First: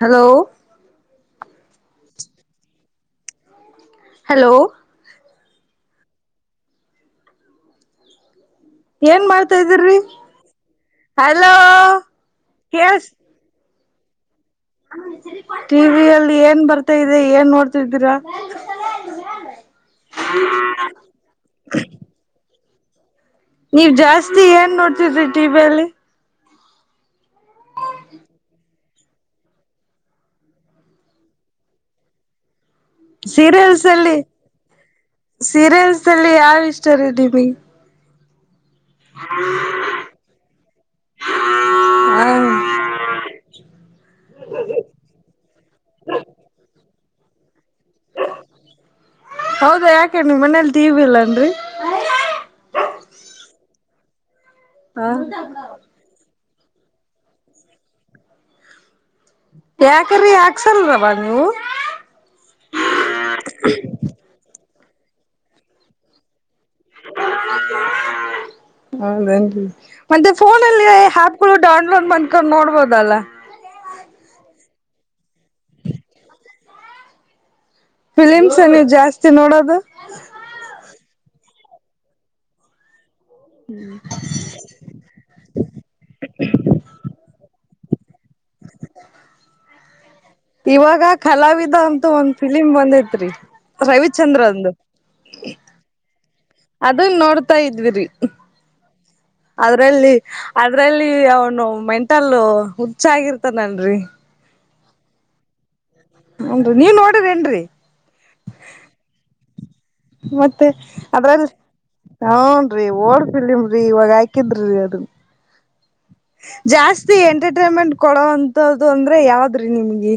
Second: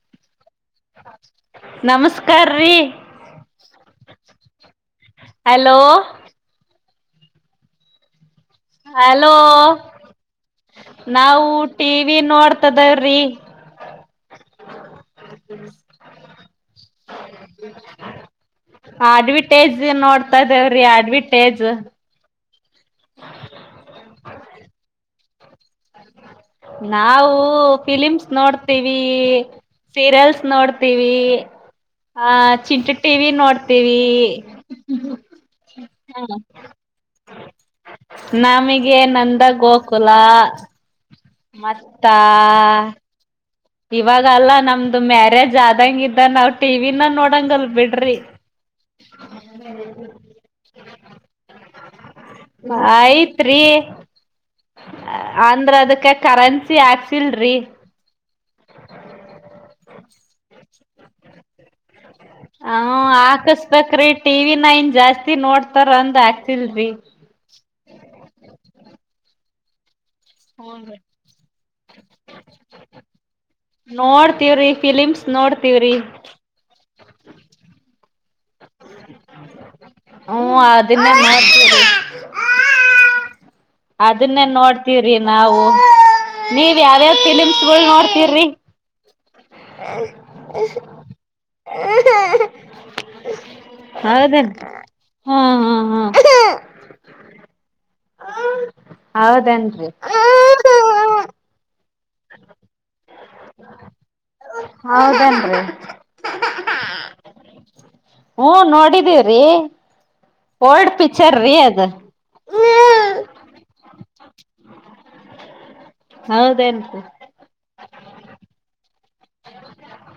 Hello ನಮಸ್ಕಾರ್ರೀ hello hello ಏನ್ hello ಮಾಡ್ತಾ್ದಿರರಿ ನಾವು ಟಿವ ವಿ ನೋಡ್ತದವ್ರಿ [inaudible] ಟಿವಿವಿಯಲ್ಲಿ ಏನ್ ಬರ್ತಾ ಇದೆ ಏನ್ ನೋಡ್ತಿದ್ದೀರಾ [inaudible] ಟೇಜ್ ನೋಡ್ತಾ ಇದೇವ್ರೀ ಅಡ್ವಿಟೇಜ್ ನೀವ್ ಜಾಸ್ತಿ ಏನ್ ನೋಡ್ತಿದ್ರರಿ ಟಿಿವ ಅಲ್ಲಿ ನಾವು ಫಿಲಿಮ್ಸ್ ನೋಡ್ ಸೀರಿಯಲ್ಸ್ ನೋಡ್ತೀವಿ ಆ ಚಿಿ [inaudible] ಟಿವ ವಿ ಸೀರಿಯಲ್ಸ್ ನೋಡ್ತೀವಿ ಅಲ್ಲಿ ಸೀರಿಯಲ್ಸ್ ಅಲ್ಲಿ ಯಾವ್ ಇಷ್ಟ ರೀಮಿ ನಮಗೆ ನಂದಾಗ ಗೋಕುಲ ಮತ್ತ ಹ [inaudible] ಇವಾಗಲ್ಲಾ ನಮ್ದು ಮ್ಯಾರೇಜ್ ಆದಂಗ ಇದ್ದ ನಾವ್ ಟಿವಿನ ನೋಡಂಗ ಅಲ್ ಬಿಿಡ್ರಿ [inaudible] ಹೌದಾ ಯಾಕೇನ್ಿ ಮನೇಲಿ ದೀವ ಇಲ್ಲನ್ರಿ ಆಯ್ತ್ರಿೀ ಹ ಅಂದ್ರ ಅದಕ್ಕೆ ಕರೆಂ [inaudible] ಆಾಕ್ಸಲ್ ರರಿ ಬೇಕರಿ ಹಾಕ್ಸಲ್ದವ ನೀವು ಹ ಹಾಕಸ್ಬೇಕ್ರೀ ಟಿವ ನ ನ್ ಜಾಸ್ತಿ ನೋಡ್ತಾರ ಅಂದ್ ಆಾಕ್ತಿಲ್ರರಿ ಹೌದ [inaudible] ಮತ್ತೆ ಫೋನಲ್ಲಿ ಆ್ಯಪ್ ಗಳು ಡೌನ್ಲೋಡ್ ಮಾಡಂದ್ಕೊಂಡು ನೋಡ್ಬೋದಲ್ಲ ನೋಡ್ತವ್ರಿ ಫಿಲಿಮ್ಸ್ ನೋಡ್ತವ್ರಿ ಫಿಲಿಮ್ಸ್ ನೀವು ಜಾಸ್ತಿ ನೋಡೋದು? ಹ್ಮ್ ಅದನ್ನ [inaudible] ಹ್ಮ್.. ಅದನ್ನೇ ನೋಡ್ತವ್ರಿ ನಾವು ನೀವ್ ಯಾವ್ಯಾವ್ ಫಿಲಿಮ್ಸ್ಗಳು ನೋಡ್ತಿವ್ರಿ? [inaudible] ಇವಾಗ ಕಲಾವಿದ ಅಂತೂ ಒಂದ್ ಫಿಲಿಮ್ ಬಂದೈತ್ರಿ. ಹೌದೇನ್ ರವಿಚಂದ್ರನ್ ದು. ಹಾ ಹಾ ಹಾ... ಅದನ್ ನೋಡ್ತಾ ಇದ್ವಿರಿ. ಹೌದೇನ್ರಿ ಅದ್ರಲ್ಲಿ ಅದ್ರಲ್ಲಿ ಅವನು ಮೆಂಟಲ್ ಹುಚ್ಚಾಗಿರ್ತಾನನ್ರಿ. ಹೌದೇನ್ರಿ? ಹನ್ರಿ ನೀವ್ ನೋಡಿರೇನ್ರಿ ಹ್ಮ ನೋಡಿದೀವ್ರಿ.. ಓಲ್ಡ್ ಪಿಕ್ಚರ್ ರೀ ಅದು. ಹನ್ ರೀ ಓಡ್ಪಿಲ್ಮರರಿ ಇವಾಗ ಹಾಕಿದ್ರಿೀ ಅದು. ಹೌದೇನ್ರಿ ಜಾಸ್ತಿ ಎಂಟರ್ಟೈನ್ಮೆಂಟ್ ಕೊಡೋಂತ್ದು ಅಂದ್ರೆ ಯಾವದ್ರಿ ನಿಮ್ಗೆ?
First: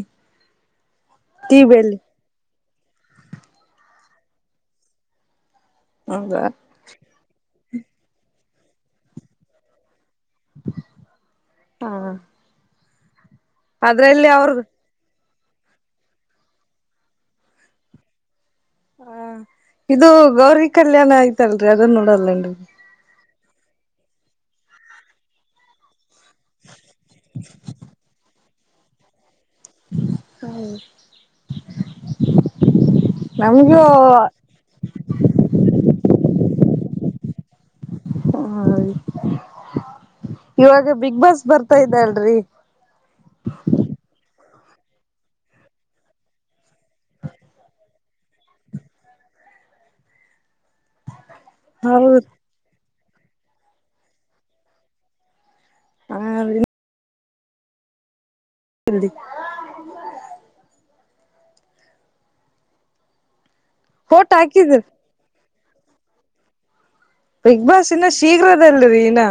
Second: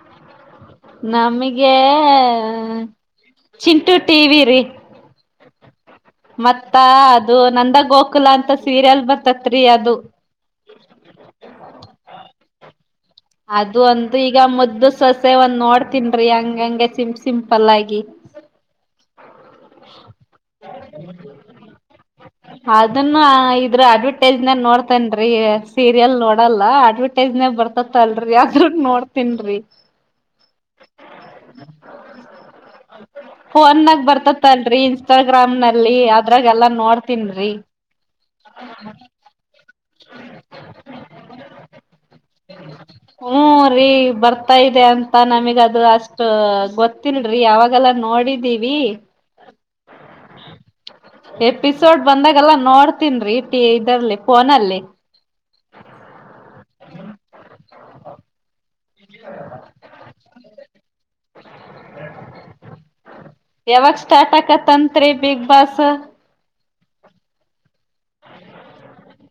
ನಮ್ಗೆ ಟಿವಿಯಲ್ಲಿ ಚಿಂಟು ಟಿ ವಿ ರೀ. ಹೌದಾ ಮತ್ತ ಅದು ನಂದ ಗೋಕುಲ ಅಂತ ಸೀರಿಯಲ್ ಬರ್ತತ್ರಿ ಅದು. ಹಾ. ಅದು ಅಂತ ಈಗ ಅವ್ರ ಮುದ್ದು.. ಸೊಸೆ ಒಂದ್ ನೋಡ್ತನ್ರಿ ಹಂಗಂಗೆ ಸಿಂ ಸಿಂಪಲ್ ಆಗಿ. ಹ ಇದು ಗೌರಿ ಕಲ್ಯಾಣ ಆಯ್ತಲ್ರಿ ಅದನ್ ನೋಡಲ್ಲನ್ರಿ? ಅದನ್ನ ಇದ್ರ ಅಡ್ವರ್ಟೈಸ್ ಮೆಟ್ ನೋಡ್ತೇನ್ರಿ ಸೀರಿಯಲ್ ನೋಡಲ್ಲ ಅಡ್ವರ್ಟೈಸ್ ಬರ್ತ. ರಿ ಅದ್ರ ನೋಡ್ತನ್ರಿ. ನಮ್ಗೂ ಫೋನ್ನಗ ಬರ್ತ... ಲ್ರರಿ ಇನ್ಸ್ಟಾಗ್ರಾಮ್ ನಲ್ಲಿ ಅದ್ರಾಗೆಲ್ಲಾ ನೋಡ್ತನ್ರಿ. ಹ ಇವಾಗ ಬಿಗ್ ಬಾಸ್ ಬರ್ತಾ ಇದ್ದ ಅಲ್ರಿ. ಹ್ಮ.. ರಿೀ ಬರ್ತಾ ಇದೆ ಅಂತ ನಮಗ್ ಅದು ಅಷ್ಟ ಗೊತ್ತಿಲ್ರರಿ ಅವಾಗೆಲ್ಲ ನೋಡಿದೀವಿ. [inaudible] ಎಪಿಸೋಡ್ ಹೌದು ಬಂದಾಗೆಲ್ಲ ನೋಡ್ತನ್ ರೀ ಟಿ ಇದ್ರಲ್ಲಿ ಫೋನಲ್ಲಿ. ಹ... [inaudible] ಯಾವಾಗ ಫೋಟ್ ಸ್ಟಾರ್ಟ್ ಹಾಕಿದ್ರ ಆಕತ್ತಂತ್ರಿ ಬಿಗ್ ಬಾಸ್? ಬಿಗ್ ಬಾಸ್ ಇನ್ನ ಶೀಘ್ರದಲ್ಲರಿ ಇನ್ನ..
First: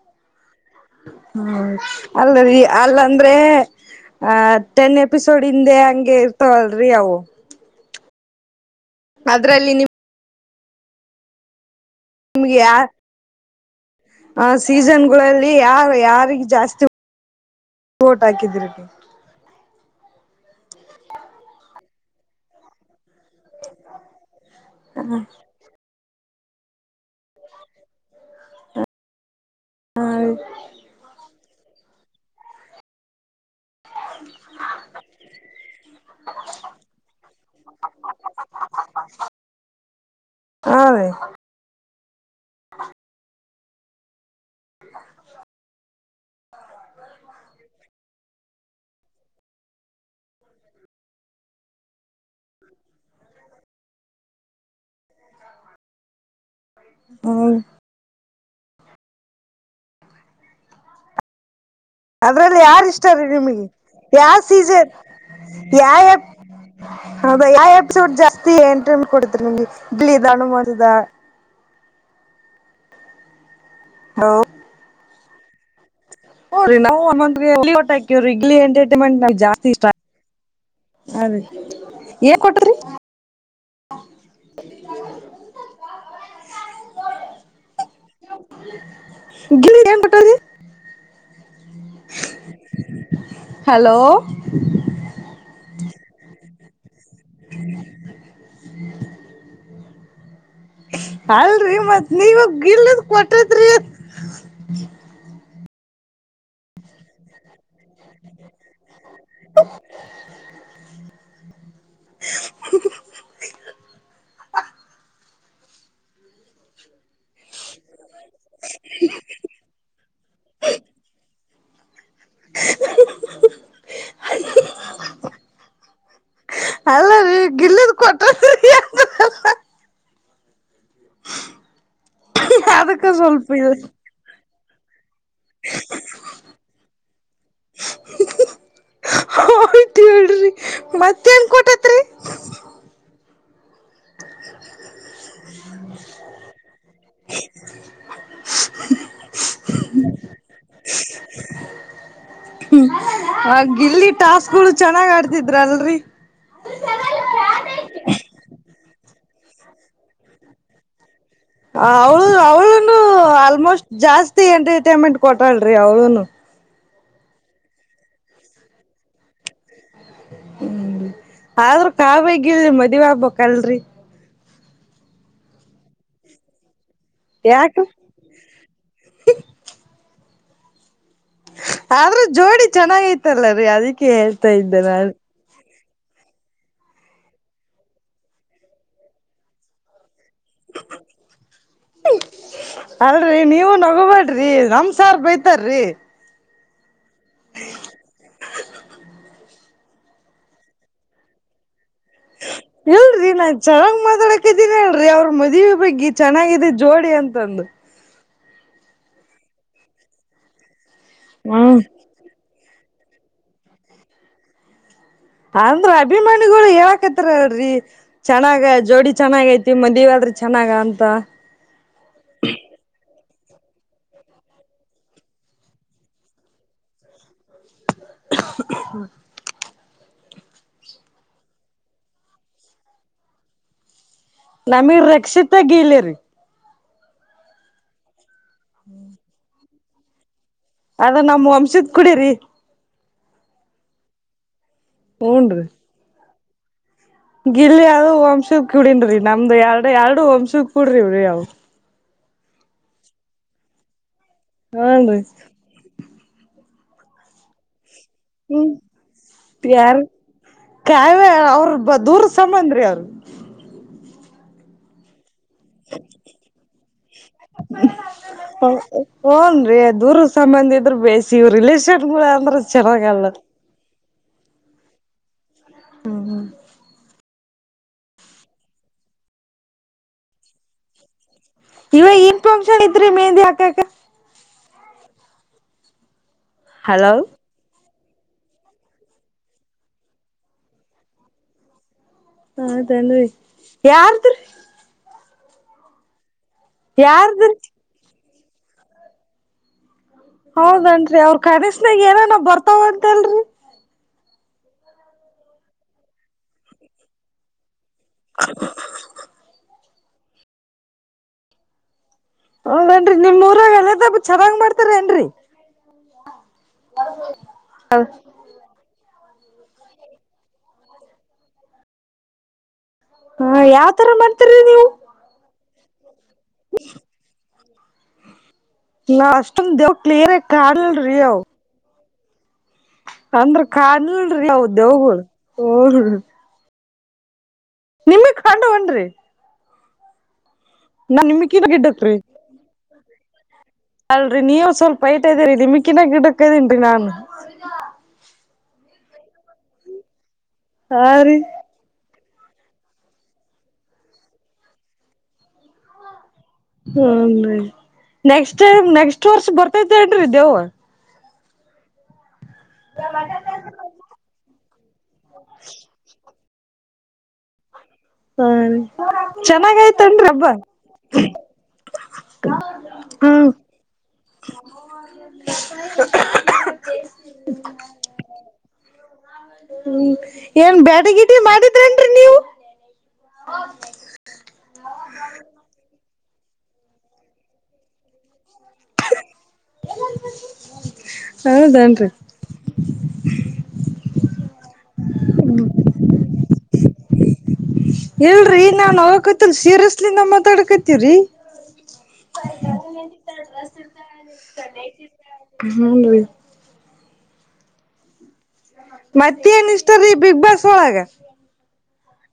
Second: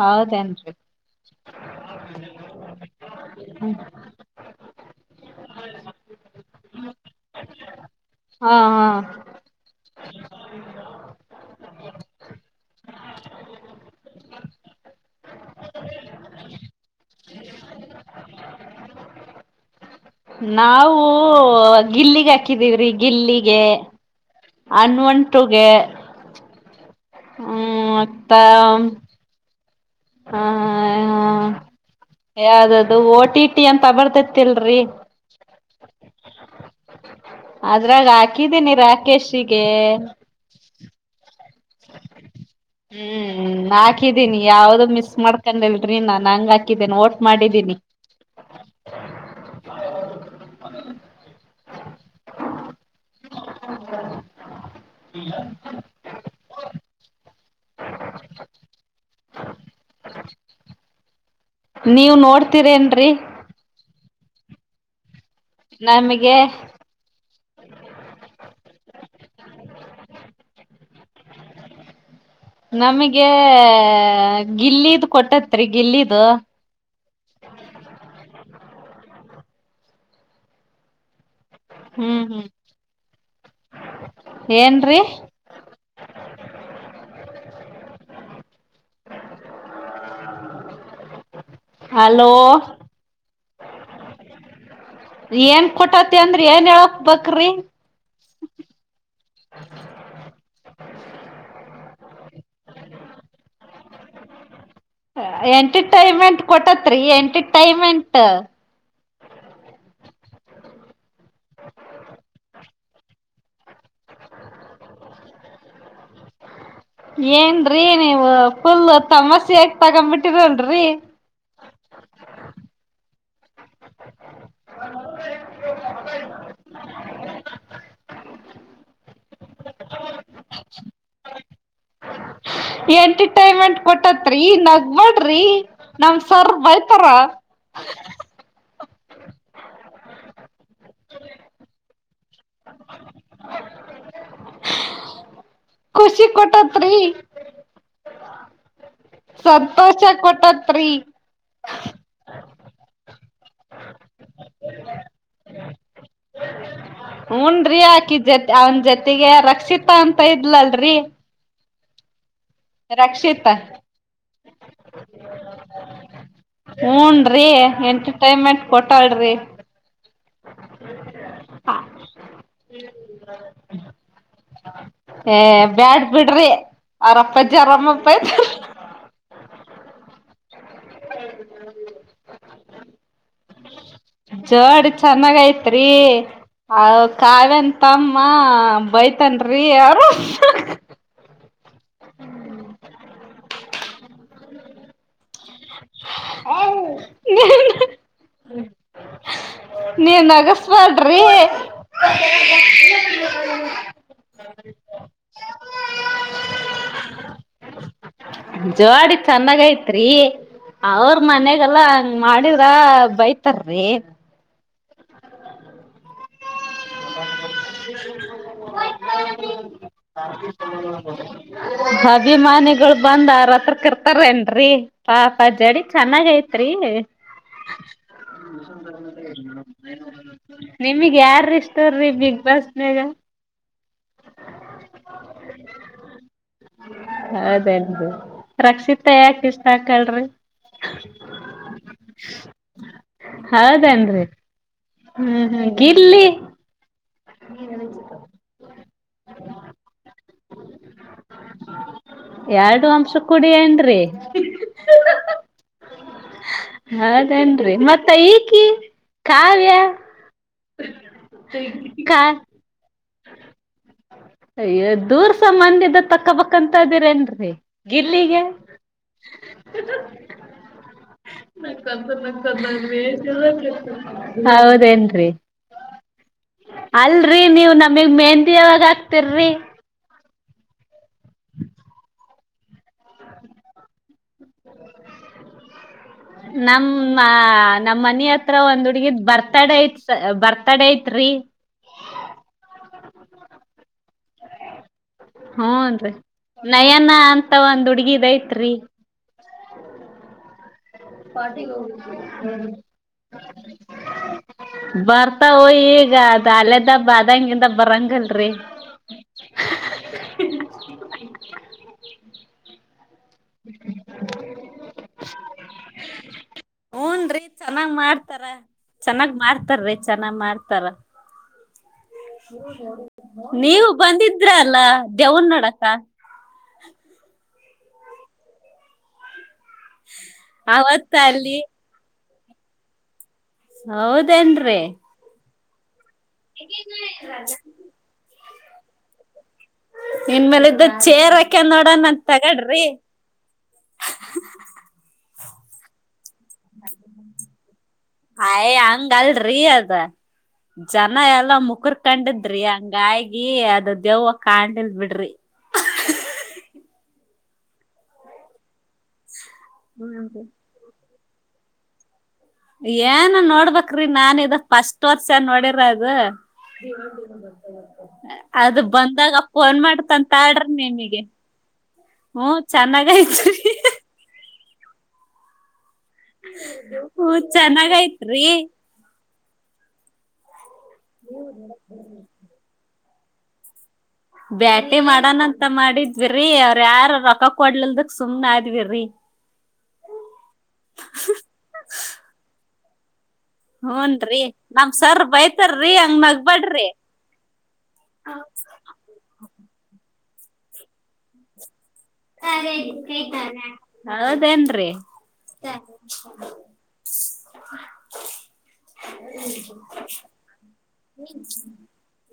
ಹೌದೇನ್ರಿ? ಹ್ಮ ಅಲ್ಲೀ ಅಲ್ಲಂದ್ರೆ. ಆ ಟೆನ್ ಎಪಿಸೋಡ್ ಹಿಂದೆ ಹಂಗೆ ಇರ್ತವಲ್ರರಿ ಅವು. ಹಾ ಹಾ. ಅದ್ರಲ್ಲಿ ನಿಮ.. ನಿಮ್ಗೆ ಯಾ.. ಆ ಸೀಸನ್ಗಳಲ್ಲಿ ಯಾರ ಯಾರಿಗೆ ಜಾಸ್ತಿ... ವೋಟ್ ಹಾಕಿದಿ? ನಾವವು ಗಿಲ್ಲಿಗೆ ಹಾಕಿದೀವ್ರಿ ಗಿಲ್ಲಿಗೆ. ಹನುಮಂತ ಗೆ ಹ್ಮ್ ಮತ್ತ.. ಹಾ ಹಾ ಯಾವ್ದದು ಓಟಿಟಿ ಅಂತ ಬರ್ತೆತಿಲ್ಲ್ರಿ? [unintelligible] ಅದ್ರಾಗ ಹಾಕಿದೀನಿ ರಾಕೇಶಿಗೆ. ಹಾ ರೀ. ಹ್ಮ್ ಹಾಕಿದ್ದೀನಿ ಯಾವ್ದು ಮಿಸ್ ಮಾಡ್ಕೊಂಡಿಲ್ ರೀ ನಾನ್ ಹಂಗ ಹಾಕಿದ್ದೇನೆ ಓಟ್ ಮಾಡಿದ್ದೀನಿ. ಹಂ ನೀವ್ ಅದ್ರಲ್ಲಿ ಯಾರ್ ನೋಡ್ತೀರೇನ್ರಿ ಇಷ್ಟಾರೀ ನಿಮಗ ಯ ಸೀಸನ್ ಯಾ ಯ ನಮಗೆ ಹಾ ಭೈಯಾ ಆ ಎಪಿಸೋಡ್ ಜಾಸ್ತಿ ಎಂಟರ್ಟೈನ್ಮೆಂಟ್ ಕೊಡ್ತ್ರಿ ನಮ್ಗ [unintelligible] ನಮಗೆ ಗಿಲ್ಲಿದ ಕೊಟ್ಟತ್ರಿ ಗಿಲ್ಲಿದು. [unintelligible] ಗಿಲ್ಲಿ ಎಂಟರ್ಟೈನ್ಮೆಂಟ್ ನಮ್ಗ ಜಾಸ್ತಿ ಇಷ್ಟ ಅದೇ ಏನ್ ಕೊಟ್ಟರಿ? ಏನ್ರಿ? ಗಿಲ್ಲಿಗ್ ಏನ್ ಕೊಟ್ಟಾರಿ? ಹಲೋ. ಹಲೋ. ಏನ್ ಕೊಟ್ಟತಿ ಅಂದ್ರ ಏನ್ ಹೇಳಕ್ ಬಕ್ರಿ? ಅಲ್ರಿ ಮತ್ ನೀವ ಗಿಲ್ಲದ ಕೊಟ್ಟದ್ರಿ ಎಂಟರ್ಟೈನ್ಮೆಂಟ್ ಕೊಟ್ಟತ್ರಿ ಎಂಟರ್ಟೈನ್ಮೆಂಟ್. [unintelligible] [inaudible] [unintelligible] ಏನ್ರೀ ನೀವ ಫುಲ್ ತಮಾಷೆಯಾಗ್ ತಗಂಡ್ ಬಿಟ್ಟಿರಲ್ರಿ. [unintelligible] [unintelligible] ಅಲ್ಲ ರೀ ಗಿಲ್ಲಿದ ಕೊಟ [unintelligible] ಅದಕ್ಕ ಸ್ವಲ್ಪ ಇ ಎಂಟರ್ಟೈನ್ಮೆಂಟ್ ಕೊಟ್ಟ ರಿ ನಗ್ಬಡ್ರಿ ನಮ ಸರ್ ಬೈತಾರ. ಹ ಆಯ್ತ್ ಹೇಳ್ರಿ ಮತ್ತ ಏನ್ ಕೊಟ್ಟೈತ್? ಖುಷಿ ಕೊಟ್ಟತ್ರಿ. [unintelligible] ಸಂತೋಷ ಕೊಟ್ಟತ್ರಿ. ಆ ಗಿಲ್ಲಿ ಟಾಸ್ಕ್ಗಳು ಚೆನ್ನಾಗ್ ಆಡ್ತಿದ್ರ ಅಲ್ರಿ. ಹ [unintelligible] ಹೂನ್ರಿ ಆಕಿ ಜೊತೆ ಅವನ ಜೊತೆಗೆ ರಕ್ಷಿತಾ ಅಂತ ಇದ್ಲಲ್ರರಿ. ಹ ಅವಳು ಅವಳೂನು ರಕ್ಷಿತಾ ಆಲ್ಮೋಸ್ಟ್ ಜಾಸ್ತಿ ಎಂಟರ್ಟೈನ್ಮೆಂಟ್ ಕೊಟ್ಟಾಳ್ರಿ ಅವಳುನು. ಹೂನ್ರಿ ಎಂಟರ್ಟೈನ್ಮೆಂಟ್ ಕೊಟಾಳ್ರಿ ಹ್ಮ್ ಆದ್ರೂ ಕಾವ್ಯ ಗಿಲ್ ಮದೀವ್ ಆಗ್ಬಕ್ಲ್ರಿ. ಏ ಬ್ಯಾಡ್ ಬಿಡ್ರಿ ಅವ್ರ್ ಅಪ್ಪಾಜಿ ಅವ್ರ್ ಯಾಕ ಅವರಮ್ಮ ಬೈತಾರ್ ಆದ್ರ ಜೋಡಿ ಚೆನ್ನಾಗೈತಲ್ಲರಿ ಅದಕ್ಕೆ ಹೇಳ್ತಾ ಇದ್ದೆ ನಾನು. ರಿ ಅವ ಕಾವ್ಯನ್ ತಮ್ಮ ಬೈತಾನ್ರಿ ಅವರು ಅಲ್ರಿ ನೀವು ನಗಬೇಡ್ರಿ ನಮ್ಸಾರ್ ಬೈತ ಬೈತಾರಿ. [unintelligible] ಏನ್ ನೀನ್ ನಗಸ್ಬಲ್್ರಿ ಹೇಳ್ರಿ ನ [inaudible] [inaudible] ಚೆನ್ನಾಗ್ ಮಾತಾಡಕ ಇದೀನ ಹೇಳ್ರಿ ಅವ್ರ ಮದುವೆ ಬಗ್ಗೆ ಚೆನ್ನಾಗಿದೆ ಜೋಡಿ ಅಂತಂದು ಜೋಡಿ ಚೆನ್ನಾಗ ಐತ್ರಿ ಅವ್ರ ಹ್ಮ್ ಮನ್ಾಗಲ್ಲಾಂಗ [inaudible] ಮಾಡಿದ್ರ ಬೈತಾರಿ ಅಂದ್ರ ಅಭಿಮಾನಿಗಳು ಯಾವ ಹಾಕತ್ತ್ರಿ ಚೆನ್ನಾಗ ಜೋಡಿ ಚೆನ್ನಾಗ ಐತಿ ಮದಿವವ ಆದ್ರಿ ಚೆನ್ನಾಗ ಅಂತ ಅಭಿಮಾನಿಗಳು ಬಂದ್ ಅವರ ಹತ್ರ ಕ ಇರ್ತಾರೇನ್ರಿ [inaudible] ಪಾಪ ಜಡಿ ಚೆನ್ನಾಗ್ ಐತ್ರಿ [inaudible] ನಿಮಗ್ ಯಾರಷ್ಟ [inaudible] ತ್ರೀ ಬಿಗ್ ಬಾಸ್ ಮಗ ನಮ ರಕ್ಷಿತ ಗೀಲ ರರಿ ಅದೇನ್ ರಕ್ಷಿತಾ ಯಾಕ ಇಷ್ಟ ಹಾಕಲ್ಿ ಅದ ನಮ್ ವಂಶದ ಕುಡೀರಿ ಹೌದೇನ್ರಿ ಹ್ಮ ಹೂನ್ರಿ ಗಿಲ್ಲಿ ಗಿಲ್ಲಿ ಅೂ ವಂಶಕ್ ಕುಡನ್ೀ ನಮ್ದು ಎರಡು ಎರಡು ವಂಶ ಕುಡ್ರಿವ್ರಿ ಅವು ಎರಡು ಅಂಶ ಕುಡಿಯೇನ್ರಿ ಹಾ ಬ ಅದೇನ್ರಿ ಮತ್ತ ಈಕಿ ಹ್ಮ್ ಕಾವ್ಯ ಯಾರ ಕಾವ್ಯ ಅವ್ರ ಬ ಕಾ ದೂರ ಸಮಬಂದ್ರಿ ಅವ್ರ ಯ ದೂರ್ ಸಾಮನ್ಯದ ತಕ್ಕಬಂತ ಇದಿರೇನ್ೀ ಗಿಲ್ಲಿಗೆ ಹೂನ್ರಿ ದೂರ ಸಂಬಂಧ ಇದ್ರರು ಬೇಸಿ ಇವ ರಿಲೇಷನ್ ಅಂದ್ರೆ ಚೆನ್ನಾಗಲ್ಲ [unintelligible] [inaudible] ಹೌದೇನ್ರಿ ಅಲ್ರರಿ ನೀವು ನಮಗ್ ಮೆಹಂತಿ ಯಾವಾಗ [inaudible] ರಿ ಇವ ಇನ್ ಫಂಕ್ಷನ್ ಇದತ್ ಮೆಂದಿ ಹಾಕಾಕ ನಮ್ಮ ಹಲೋ [inaudible] ನಮ್ ಮನ ಹತ್ರ ಒಂದ್ ಹುಡ್ಗದ್ ಬರ್ತಾಡೆ ಐತ್ ಬರ್ತಾಡ ಐತ್ೀ ಹಾ ತಂದ ಯಾರತ್್ರ [inaudible] ಹ್ನ್ೀ ನಯನ ಅಂತ ಯಾರ್ದ್ರಿ ಒಂದ್ ಹುಡ್ಗಿದಐತ್ರಿ [inaudible] ಹೌದನ್ರರಿ ಅವ್ರ ಕನಿಸ್ನಾಗ ಏನನ ಬರ್ತಾವ ಅಂತಲ್ರರಿ ಬರ್ತಾವೋ ಈಗ ಅದ ಅಲ್ಲದ ಬ ಅದಂಗಿಂದ ಬರಂಗಲ್ರಿ ಹದೇನ್ರಿ ನಿಮ್ ಊರಾಗ ಎದ ಚೆನ್ನಾಗ್ ಮಾಡ್ತಾರೇನ್ರಿ ಹಊನ್ ರರಿ ಚೆನ್ನಾಗ್ ಮಾಡ್ತಾರ [inaudible] ಚೆನ್ನಾಗ್ ಮಾಡ್ತಾರ್ರೀ ಚೆನ್ನಾಗ್ ಮಾಡ್ತಾರ ಹ ನೀವು ಯಾವ್ತರ ಬಂದಿದ್ರ ಮಾಡ್ತರಿ ಅಲ್ಲ ನೀವು ದವನ್ ನೋಡಕ ನಾ ಅಷ್ಟೊಂದ ದೇವ್ ಕ್ಲಿಯರ್ ಆ ಅವತ್ತ ಕಾಡ್ಲಲ್ರೀ ಅವ್ ಅಲ್ಲಿ ಅಂದ್ರ ಕಾ ನೀಲ್ಿ ಹೌದೇನ್ರಿ ದವುಗಳು ಹ [inaudible] ಹಗ ರಾಜ [inaudible] ನಿಮೇ ಖಂಡ ಹನ್ರಿ ಇನ್ ಮೇಲ ಇದ ಚೇರ್ ಹಾಕ್ ನಿಮಕಿನ ಗಿಡ್ಡಕ್ರಿ ನೋಡಣಂದ ತಗಡ್ರಿ ಅಲ್ರರಿ ನೀವು ಸ್ವಲ್ಪ ಐಟ್ ಇದೀರಿ ನಿಮಕಿನಾ ಗಿಡಕ್ ಇದೀನ್ರೀ ನಾನ್ ಅಯ್ ಹಂಗ ಅಲ್ರಿ ಅದ ಹಾ ಜನ ರೀ ಎಲ್ಲ ಮುಕುರ್ ಕಂಡದ್ರಿ ಹಂಗಗಿ ಅದ ದೆವ್ವ ಕಂಡಿಲ್ ಬಿಡ್ರಿ ಆನೆಸ್ಟ್ರೆಶ ಬರ್ತೀನ್ ನೋಡಿ ದೆವ್ವ. ಏನ್ ನೋಡ್ಬ್ರಿ, ನಾನ್ ಇದ ಪಫಸ್ಟ್ ವರ್ಷ ನೋಡಿರದು. ಹ್ಮ್ ಅದು, ಬಂದಾಗ ಫೋನ್ ಚೆನ್ನಾಗಯ್ತನ್ರಿ ಹಬ್ಬ ಮಾಡತಂತಾಳ್ರಿ ನಿಮಗೆ. ಚೆನ್ನಾಗಿದೆ. ಹ. ಹೂಂ ಚೆನ್ನಾಗಿದೆ. ಏನ್, ಬ್ಯಾಡಗಿಡಿ ಮಾಡಿದ್ರೇನ್ರಿ ನೀವು. ಬ್ಯಾಟಿ ಮಾಡಣಂತ ಮಾಡಿದ್ವಿರಿ, ಅವ್ರ ಯಾರ ರೊಕ್ಕ ಕೊಡ್ಲಿಲ್ದಕ್, ಸುಮ್ನೆ ಆದ್ವಿ್ರಿ. ಹೌದಾ ಹೌದೇನ್ರಿ. ಹೂನ್ರರಿ, ನಮ್ ಸರ್ ಬೈತಾರರಿ, ಅಂಗ ನಗ್ಬೇಡ್ರಿ. ಇಲ್ರರಿ, ನಾನ್ ಆಕತಿಲ್ ಸೀರಿಯಸ್ಲಿ ನಾ, ಮಾತಾಡಕತೀವ್ರೀ. ಹೌದೇನ್ರಿ ಊರಿ ಹೌದಾ. ಮತ್ತ ಏನ್, ಇಷ್ಟ್ರೀ ಬಿಗ್ ಬಾಸ್ ಒಳಗ.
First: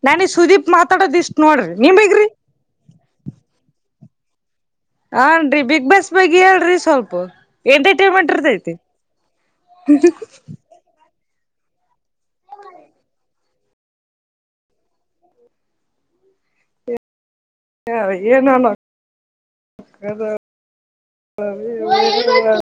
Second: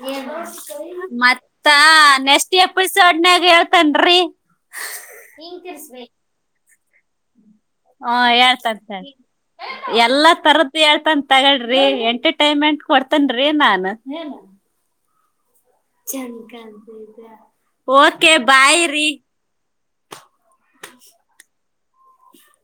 ನನಗೆ, ಸುದೀಪ್ ಮಾತಾಡೋದ್ ಇಷ್ಟ್, ನೋಡ್ರಿ ಮತ್ತ ನೀಮಗ್ರಿ. ನೆಕ್ಸ್ಟ್ ಎಪಿಸೋಡ್ನಾಗ, ಹೇಳ್ತನ್ೀ. ಹನ್ರಿ ಬಿಗ್ ಬಾಸ್ ಬಗ್ಿ ಹೇಳ್ರಿ ಸ್ವಲ್ಪ. ಹಾ, ಎಂಟರ್ಟೈನ್ಮೆಂಟ್ ಇರ್ತೈತಿ ಹೇಳ್ತತ ಎಲ್ಲಾ ತರ. ಹೇಳ್ತನ್, ಎಂಟರ್ಟೈನ್ಮೆಂಟ್ ಕೊಡ್ತಾನೆ. ಹೌದಾ ಹ ಏನಣೋ ಅದು. ಹೌದಾ ಎಲ್ಲಿ.